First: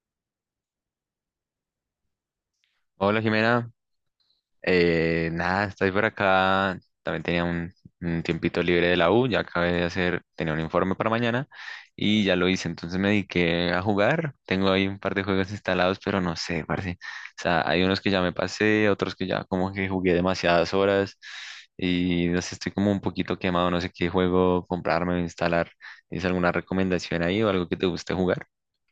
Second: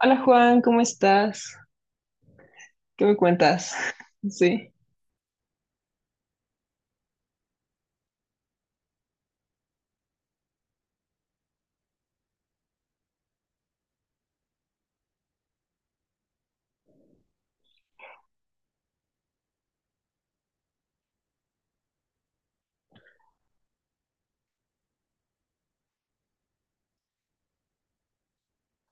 Hola, Juan, ¿cómo estás? ¿Qué me Hola Jimena. cuentas? Sí. Nada, estoy por acá. También tenía un tiempito libre de la U, ya acabé de hacer, tenía un informe para mañana y ya lo hice. Entonces me dediqué a jugar. Tengo ahí un par de juegos instalados, pero no sé, parce. O sea, hay unos que ya me pasé, otros que ya como que jugué demasiadas horas y no sé, estoy como un poquito quemado. No sé qué juego comprarme o instalar. ¿Tienes alguna recomendación ahí o algo que te guste jugar?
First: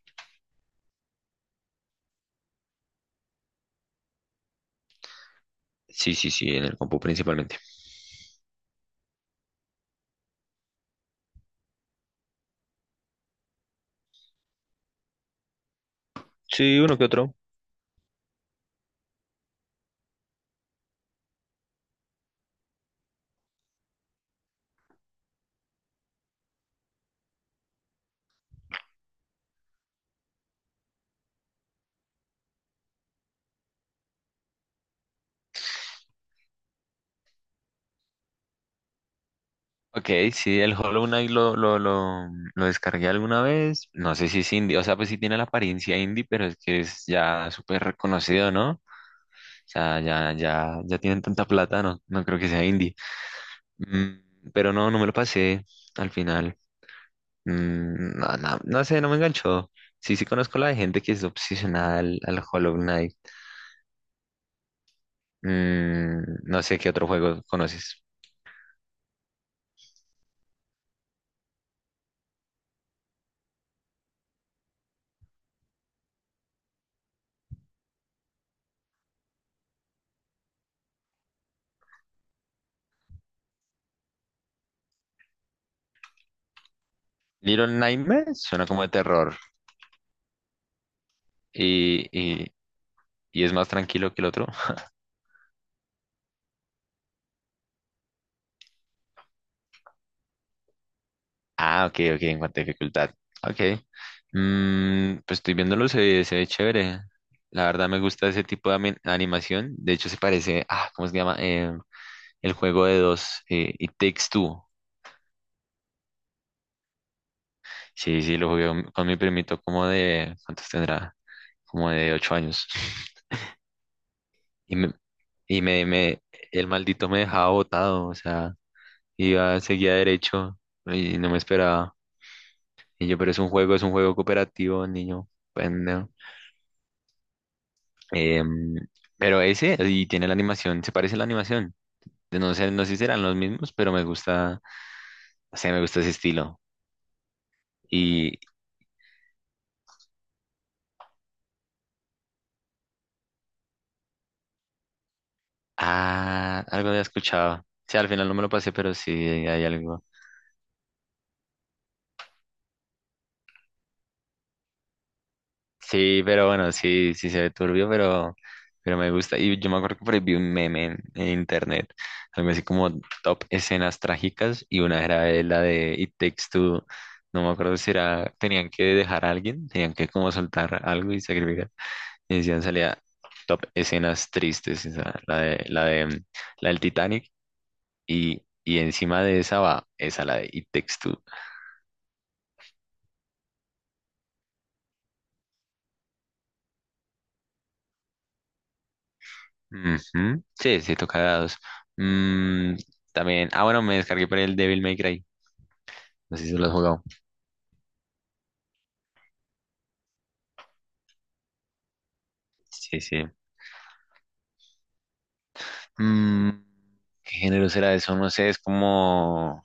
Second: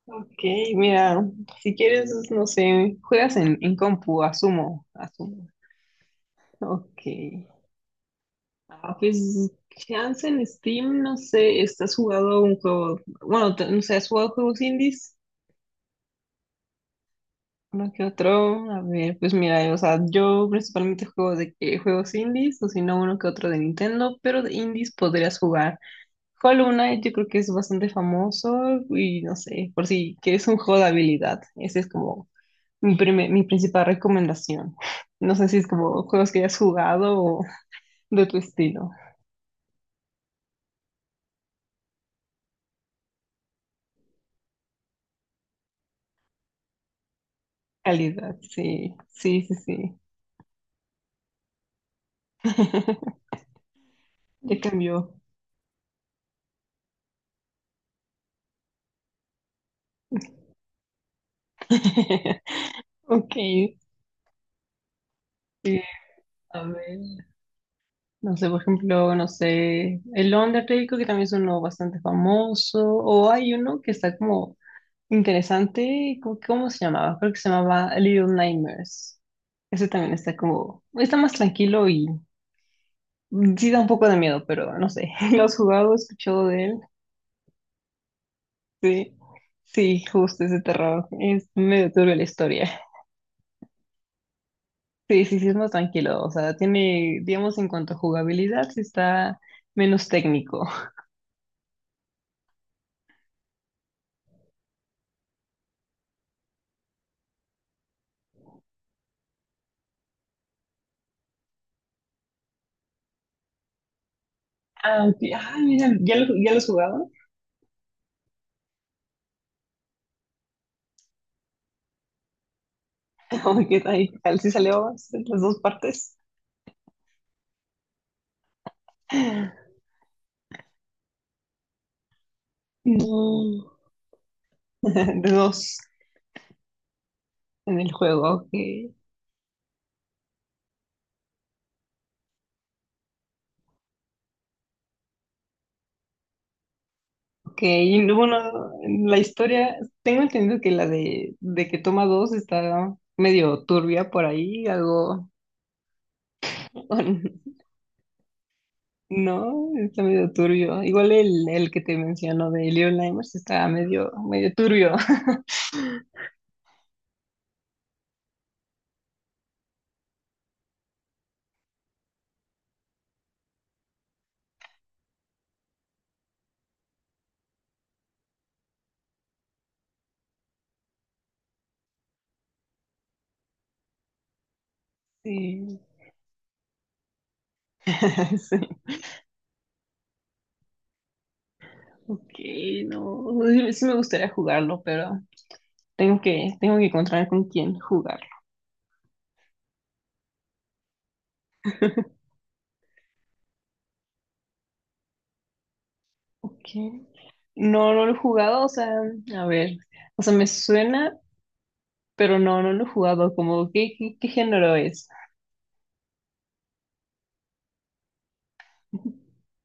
Ok, mira, si quieres, no sé, juegas en compu, asumo, asumo. Sí, sí, sí, en el compu Ok. principalmente. Ah, pues, chance en Steam, no sé, ¿estás jugando un juego? Bueno, no sé, ¿has jugado juegos indies? Sí, uno que otro. Uno que otro, a ver, pues mira, o sea, yo principalmente juego de que juegos indies, o si no, uno que otro de Nintendo, pero de indies podrías jugar. Hollow Knight yo creo que es bastante famoso y no sé, por si que es un juego de habilidad. Ese es como mi, mi principal recomendación. No sé si es como juegos que hayas jugado o de tu estilo. Ok, sí, el Hollow Knight lo descargué alguna vez. No sé si es indie, o sea, pues sí tiene la apariencia indie, pero es que es ya súper Calidad, reconocido, ¿no? O sí, sí, sí, sí. sea, ya tienen tanta plata, no, no creo que sea indie. Mm, Ya pero no, no me cambió. lo pasé al final. Mm, no, no, no sé, no me enganchó. Sí, sí conozco la de gente que es obsesionada al Hollow Knight. Ok, sí, Mm, no a sé qué ver. otro juego conoces. No sé, por ejemplo, no sé, el Undertale creo que también es uno bastante famoso. O hay uno que está como interesante. ¿Cómo, cómo se llamaba? Creo que se llamaba Little Nightmares. Ese también está como, está más tranquilo y sí da un poco de miedo, pero no sé. ¿Lo has jugado? ¿Has escuchado de él? Little Nightmares suena como de Sí, terror sí, justo ese terror. Es medio y, turbio la y, historia. y es más tranquilo que el otro. Sí, sí, sí, es más tranquilo. O sea, tiene, digamos, en cuanto a jugabilidad, sí está menos técnico. Ah, ok, ok, en cuanto a dificultad. Ok. Mm, pues estoy viéndolo, se ve chévere. La verdad me gusta ese tipo de animación. De hecho, se parece, ¿cómo se llama? El juego de dos, It Takes Two. Ah, ok. Ah, mira, ya lo has jugado? Sí, sí, lo jugué con mi primito como de, ¿cuántos tendrá? Como de 8 años. Oh, ¿qué tal? ¿Qué tal? ¿Sí Y salió me, las dos y me, partes? me, el maldito me dejaba botado, o sea, iba, seguía derecho y no me esperaba. Y yo, pero es un juego, No. es un juego cooperativo, niño. De dos. En el juego, Em, que pero ese, y tiene la animación, se parece a la animación. De No sé, no sé si serán los mismos, pero me gusta, o sea, me gusta ese estilo. y Y, bueno la historia, tengo entendido que la de que toma dos está medio turbia por ahí, algo, algo había escuchado. Sí, al final no me lo pasé, pero sí, hay no, está algo. medio turbio. Igual el que te menciono de Leon Limers está medio, medio turbio. Sí, pero bueno, sí, sí se ve turbio, pero me gusta. Y yo me acuerdo que por ahí vi un meme en internet, algo así como top escenas trágicas, y una era de la de It Takes Two, no me acuerdo si era, tenían que dejar a alguien, tenían que como soltar algo y sacrificar. Y decían salía top escenas tristes, esa, Sí, la del Titanic, y, sí. y encima de esa va esa, la de It Takes Two. Ok, no, sí, sí me gustaría jugarlo, pero tengo que encontrar con quién jugarlo. Ujú. Sí, sí, toca dados. Mm, también, bueno, me descargué por el Devil May Cry. No sé si se lo Ok. has jugado. No, no lo he jugado, o sea, a ver, o sea, me suena, pero no, no lo he Sí, sí. jugado. Como, ¿qué, qué, qué género es? Mm, ¿qué género será eso? No sé, es como,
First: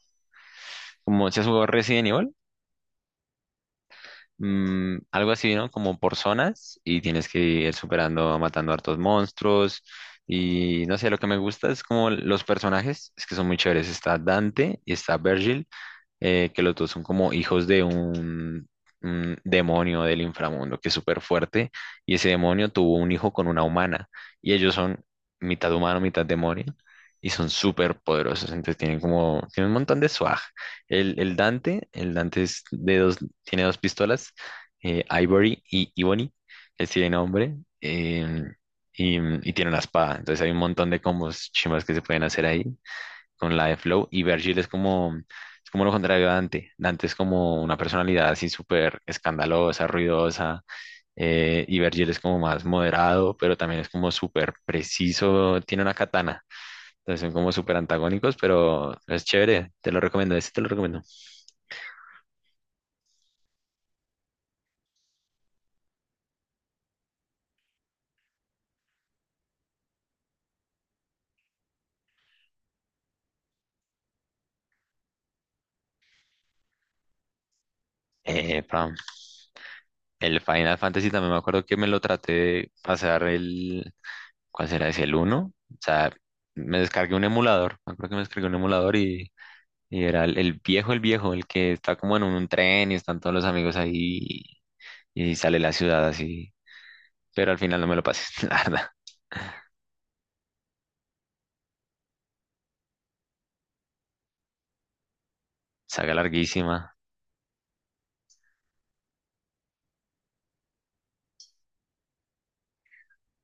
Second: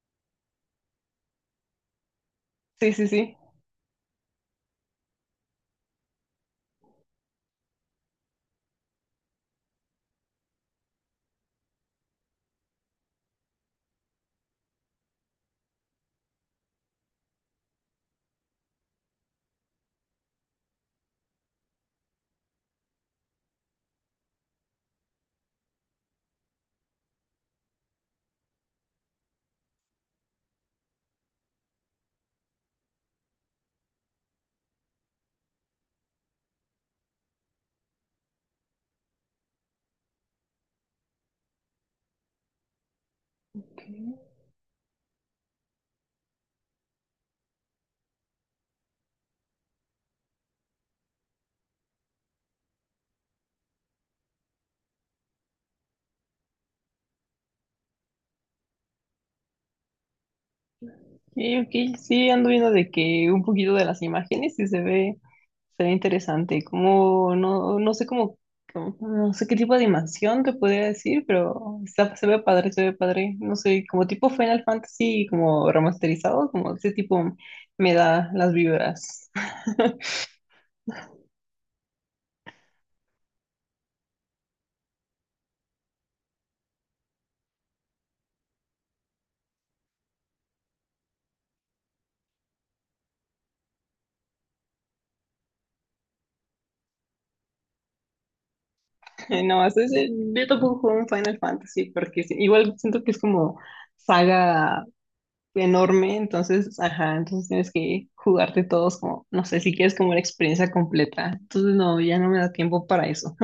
como, ¿se has jugado Resident Evil? Sí, sí, sí. Algo así, ¿no? Como por zonas y tienes que ir superando, matando hartos monstruos y no sé, lo que me gusta es como los personajes, es que son muy chéveres, está Dante y está Virgil, que los dos son como hijos de un demonio del inframundo que es súper fuerte, y ese demonio tuvo un hijo con una humana, y ellos son mitad humano, mitad demonio, y son súper poderosos, entonces tienen un montón de swag. El Dante es de dos, tiene dos pistolas, Ivory y Ebony, él sí tiene nombre, y tiene una espada, entonces hay un montón de combos chimas que se pueden hacer ahí, con la de Ok, Flow. Y Virgil es como lo contrario a Dante. Dante es como una personalidad así súper escandalosa, ruidosa. Y Virgil es como más moderado, pero también es como súper preciso. Tiene una katana. Entonces son como súper antagónicos, pero es chévere. Te lo recomiendo. Ese te lo recomiendo. ok, sí, ando viendo de que un poquito de las imágenes y se ve interesante. Como, no, no sé cómo, no sé qué tipo de animación te podría decir, pero está, se ve padre, se ve padre. No sé, como tipo Final Fantasy, como remasterizado, como ese tipo me da las Pam. vibras. El Final Fantasy también me acuerdo que me lo traté de pasar el. ¿Cuál será ese? El uno. O sea, me descargué un emulador. Me acuerdo que me descargué un emulador Y era el viejo, el que está como en un tren y están todos los amigos ahí y sale la ciudad así. Pero al final no me lo pasé, la verdad. No, yo tampoco juego un Final Fantasy porque sí, igual siento que es como saga Saga enorme, larguísima. entonces, ajá, entonces tienes que jugarte todos como, no sé, si quieres como una experiencia completa. Entonces, no, ya no me da tiempo para eso.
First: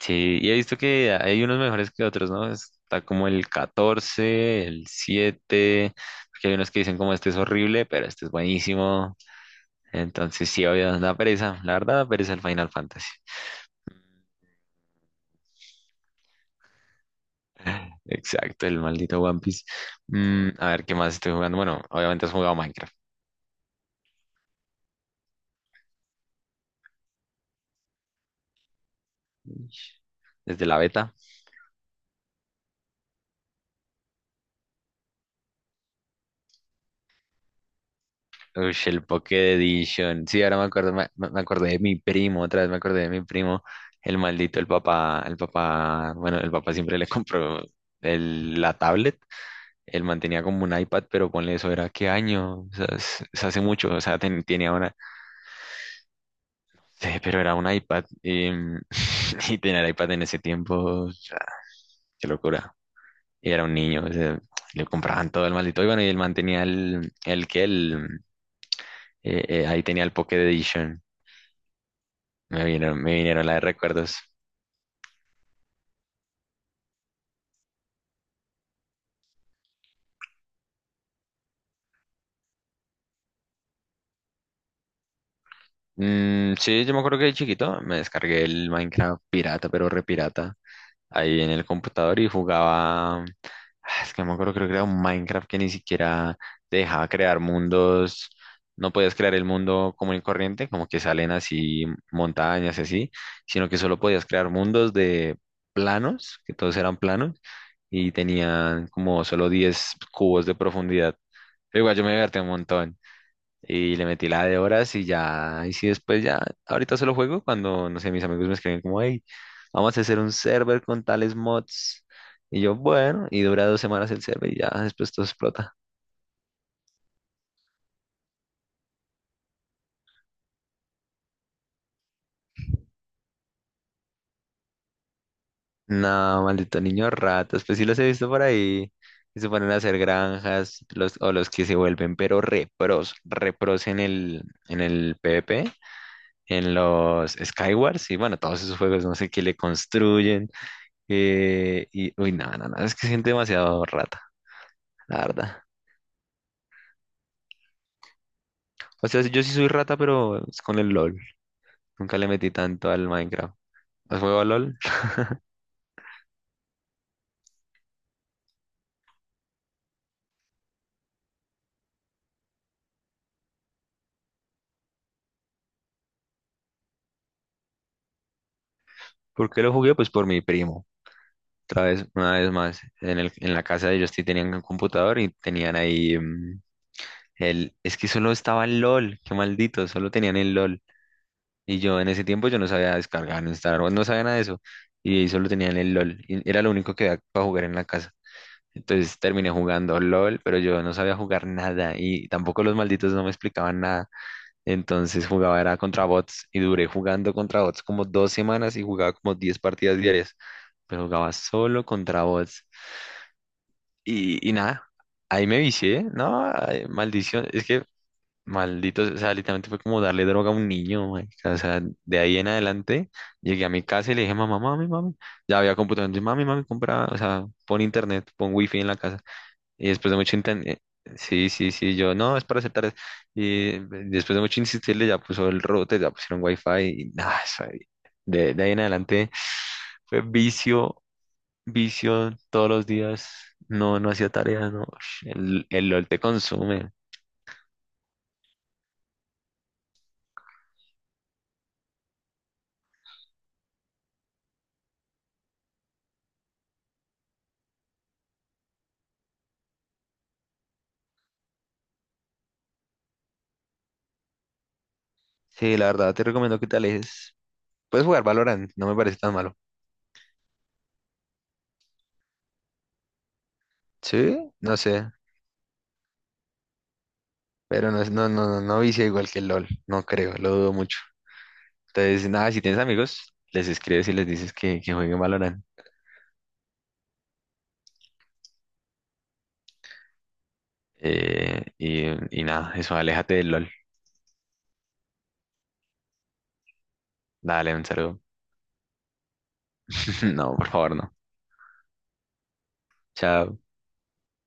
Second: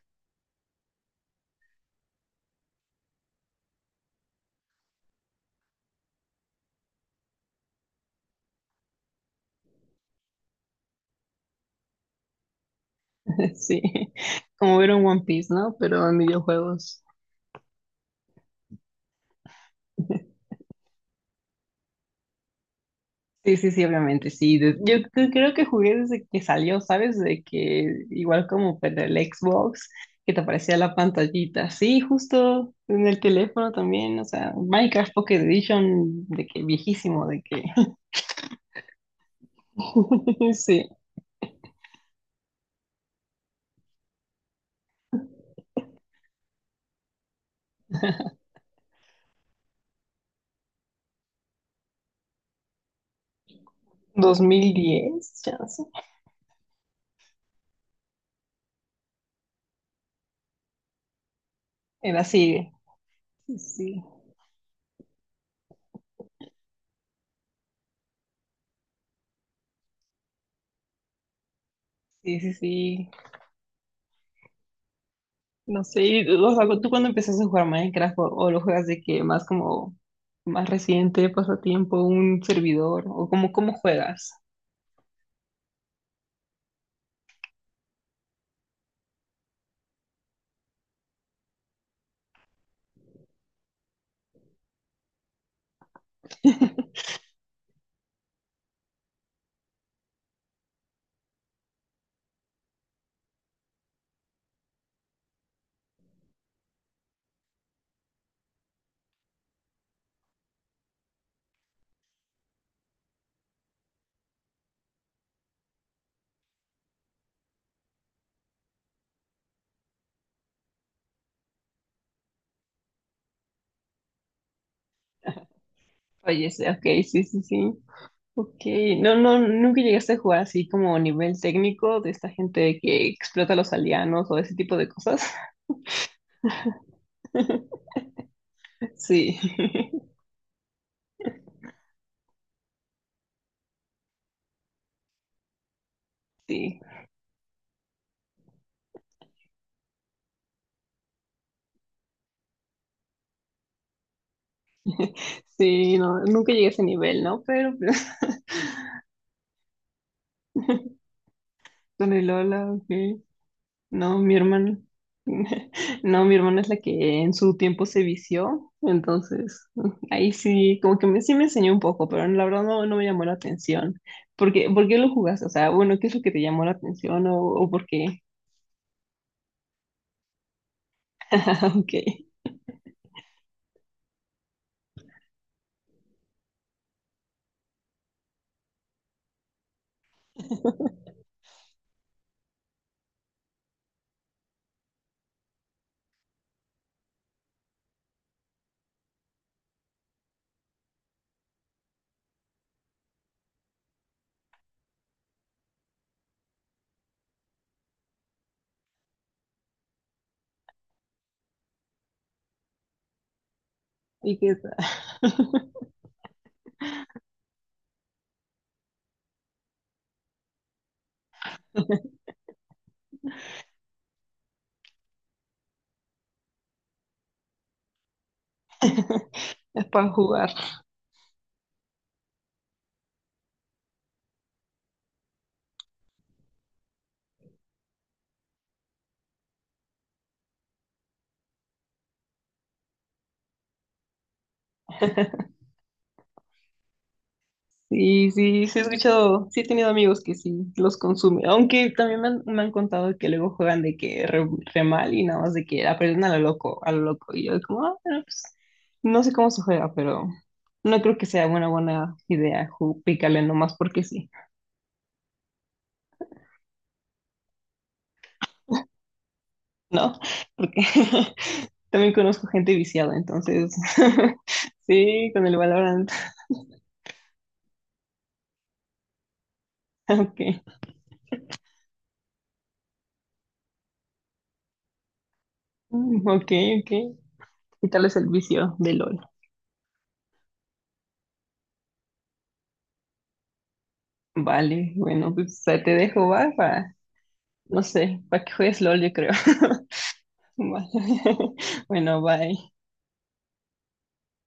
Sí, y he visto que hay unos mejores que otros, ¿no? Está como el 14, el siete, porque hay unos que dicen como este es horrible, pero este es buenísimo. Entonces sí, obvio, da pereza, la verdad da pereza el Final Fantasy. Sí, como ver un One Piece, ¿no? Pero en videojuegos. Exacto, el maldito One Piece. A ver, ¿qué más estoy jugando? Bueno, obviamente has jugado Minecraft. Sí, sí, sí, obviamente, sí. Yo creo que jugué desde que salió, ¿sabes? De que igual como para el Xbox, Ish. que te Desde aparecía la la beta. pantallita. Sí, justo en el teléfono también, o sea, Minecraft Pocket Edition, de que viejísimo, de que... Ush, el Pocket Edition. Sí, ahora me Sí. acuerdo, me acordé de mi primo, otra vez me acordé de mi primo. El maldito, bueno, el papá siempre le compró la tablet. Él mantenía como un iPad, pero ponle eso, ¿era qué año? O sea, es hace mucho, o sea, dos mil tenía una, diez ya. sí, pero era un iPad. Y tener iPad en ese tiempo, o sea, Era qué así. locura. Y Sí, era un sí, niño, o sea, le compraban todo el maldito. Y bueno, y él mantenía ahí tenía el Pocket Edition. sí, sí, Me vinieron, sí. me vinieron la de recuerdos. No sé, y, o sea, tú cuando empezaste a jugar Minecraft o lo juegas de que más como más reciente, pasatiempo, un servidor o como cómo juegas. Mm, sí, yo me acuerdo que de chiquito me descargué el Minecraft pirata, pero re pirata, ahí en el computador y jugaba. Ah, es que no me acuerdo, creo que era un Minecraft que ni siquiera te dejaba crear mundos. No podías crear el mundo común y corriente, como que salen así montañas y así, sino que solo podías crear mundos de planos, que todos eran planos y tenían como solo 10 cubos de profundidad. Pero igual yo me divertí un montón y le metí la de horas y ya, y si después ya, ahorita solo juego cuando, no sé, mis amigos me escriben como, hey, vamos a hacer un server con tales mods. Y yo, bueno, y dura 2 semanas el server y ya, después todo explota. Oye, sí, ok, sí, sí, sí. Ok, no, no, nunca llegaste a jugar así como nivel técnico de esta gente que explota a los aldeanos o ese tipo de cosas. No, maldito niño ratas, pues sí los he visto por ahí. Sí, Y se ponen a hacer granjas, los, o los que se vuelven, pero repros en el PvP, en sí, los Skywars, y bueno, todos esos juegos, no sé qué le construyen. Nada nada no, es que gente demasiado rata, la verdad. sí, no, nunca llegué a ese nivel, ¿no? Pero O sea, yo sí soy rata, pero es con el LOL. con Nunca el le metí Lola, tanto ok. al Minecraft. No, ¿Has mi jugado al hermana. LOL? No, mi hermana es la que en su tiempo se vició, entonces ahí sí, como que me, sí me enseñó un poco, pero la verdad no, no me llamó la atención. Por qué lo jugaste? O sea, bueno, ¿qué es lo que te llamó la atención o por qué? ¿Por qué lo jugué? Pues por mi primo. Ah, Otra ok, vez, una vez más, en la casa de ellos sí tenían un computador y tenían ahí Es que solo estaba el LOL, qué maldito, solo tenían el LOL. Y yo en ese tiempo yo no sabía descargar, no instalar, no sabía nada de eso. Y solo tenían el LOL. Y era lo único que había para jugar en la casa. Entonces terminé jugando LOL, pero yo no sabía jugar nada y tampoco los malditos no me explicaban nada. Entonces jugaba era contra bots y duré jugando contra bots como 2 semanas y jugaba como 10 partidas diarias, pero jugaba solo contra bots. ¿y Y qué nada, tal? ahí me vicié, ¿no? Ay, maldición, es que malditos, o sea, literalmente fue como darle droga a un niño, marica. O sea, de ahí en adelante llegué a mi casa y le dije, mamá, mami, mami, ya había computador, entonces, mami, mami, compra, o sea, pon internet, pon wifi en la casa. Es Y para después de mucho jugar. intentar, sí, sí, sí, yo, no, es para hacer tareas. Y después de mucho insistirle, ya puso el router, ya pusieron wifi y nada, eso ahí. De ahí en adelante fue vicio, vicio todos los días. No, no hacía tareas, no. El LOL te consume. Sí, sí, sí he escuchado, sí he tenido amigos que sí los consumen, aunque también me han contado que luego juegan de que re, re mal y nada más de que aprenden a lo loco, y yo como, ah, bueno, pues, no sé cómo se juega, pero no creo que sea una buena idea picarle nomás porque sí, Sí, la verdad, te recomiendo que te alejes. Puedes jugar Valorant, no me parece tan malo. ¿no? Porque también conozco gente viciada, entonces, Sí, no sé, sí, con el Valorant, pero no, no vicia igual que el LOL, no creo, ok, lo dudo mucho. Entonces, nada, si tienes amigos, les escribes y les dices que, jueguen Valorant. mm, ok, ok, quitarles el vicio de LOL. Y nada, eso, aléjate del LOL. Vale, bueno, pues te dejo, va, para Dale, no un saludo. sé, para que juegues LOL, yo creo. No, por Vale. favor, no. Bueno, bye. Chao.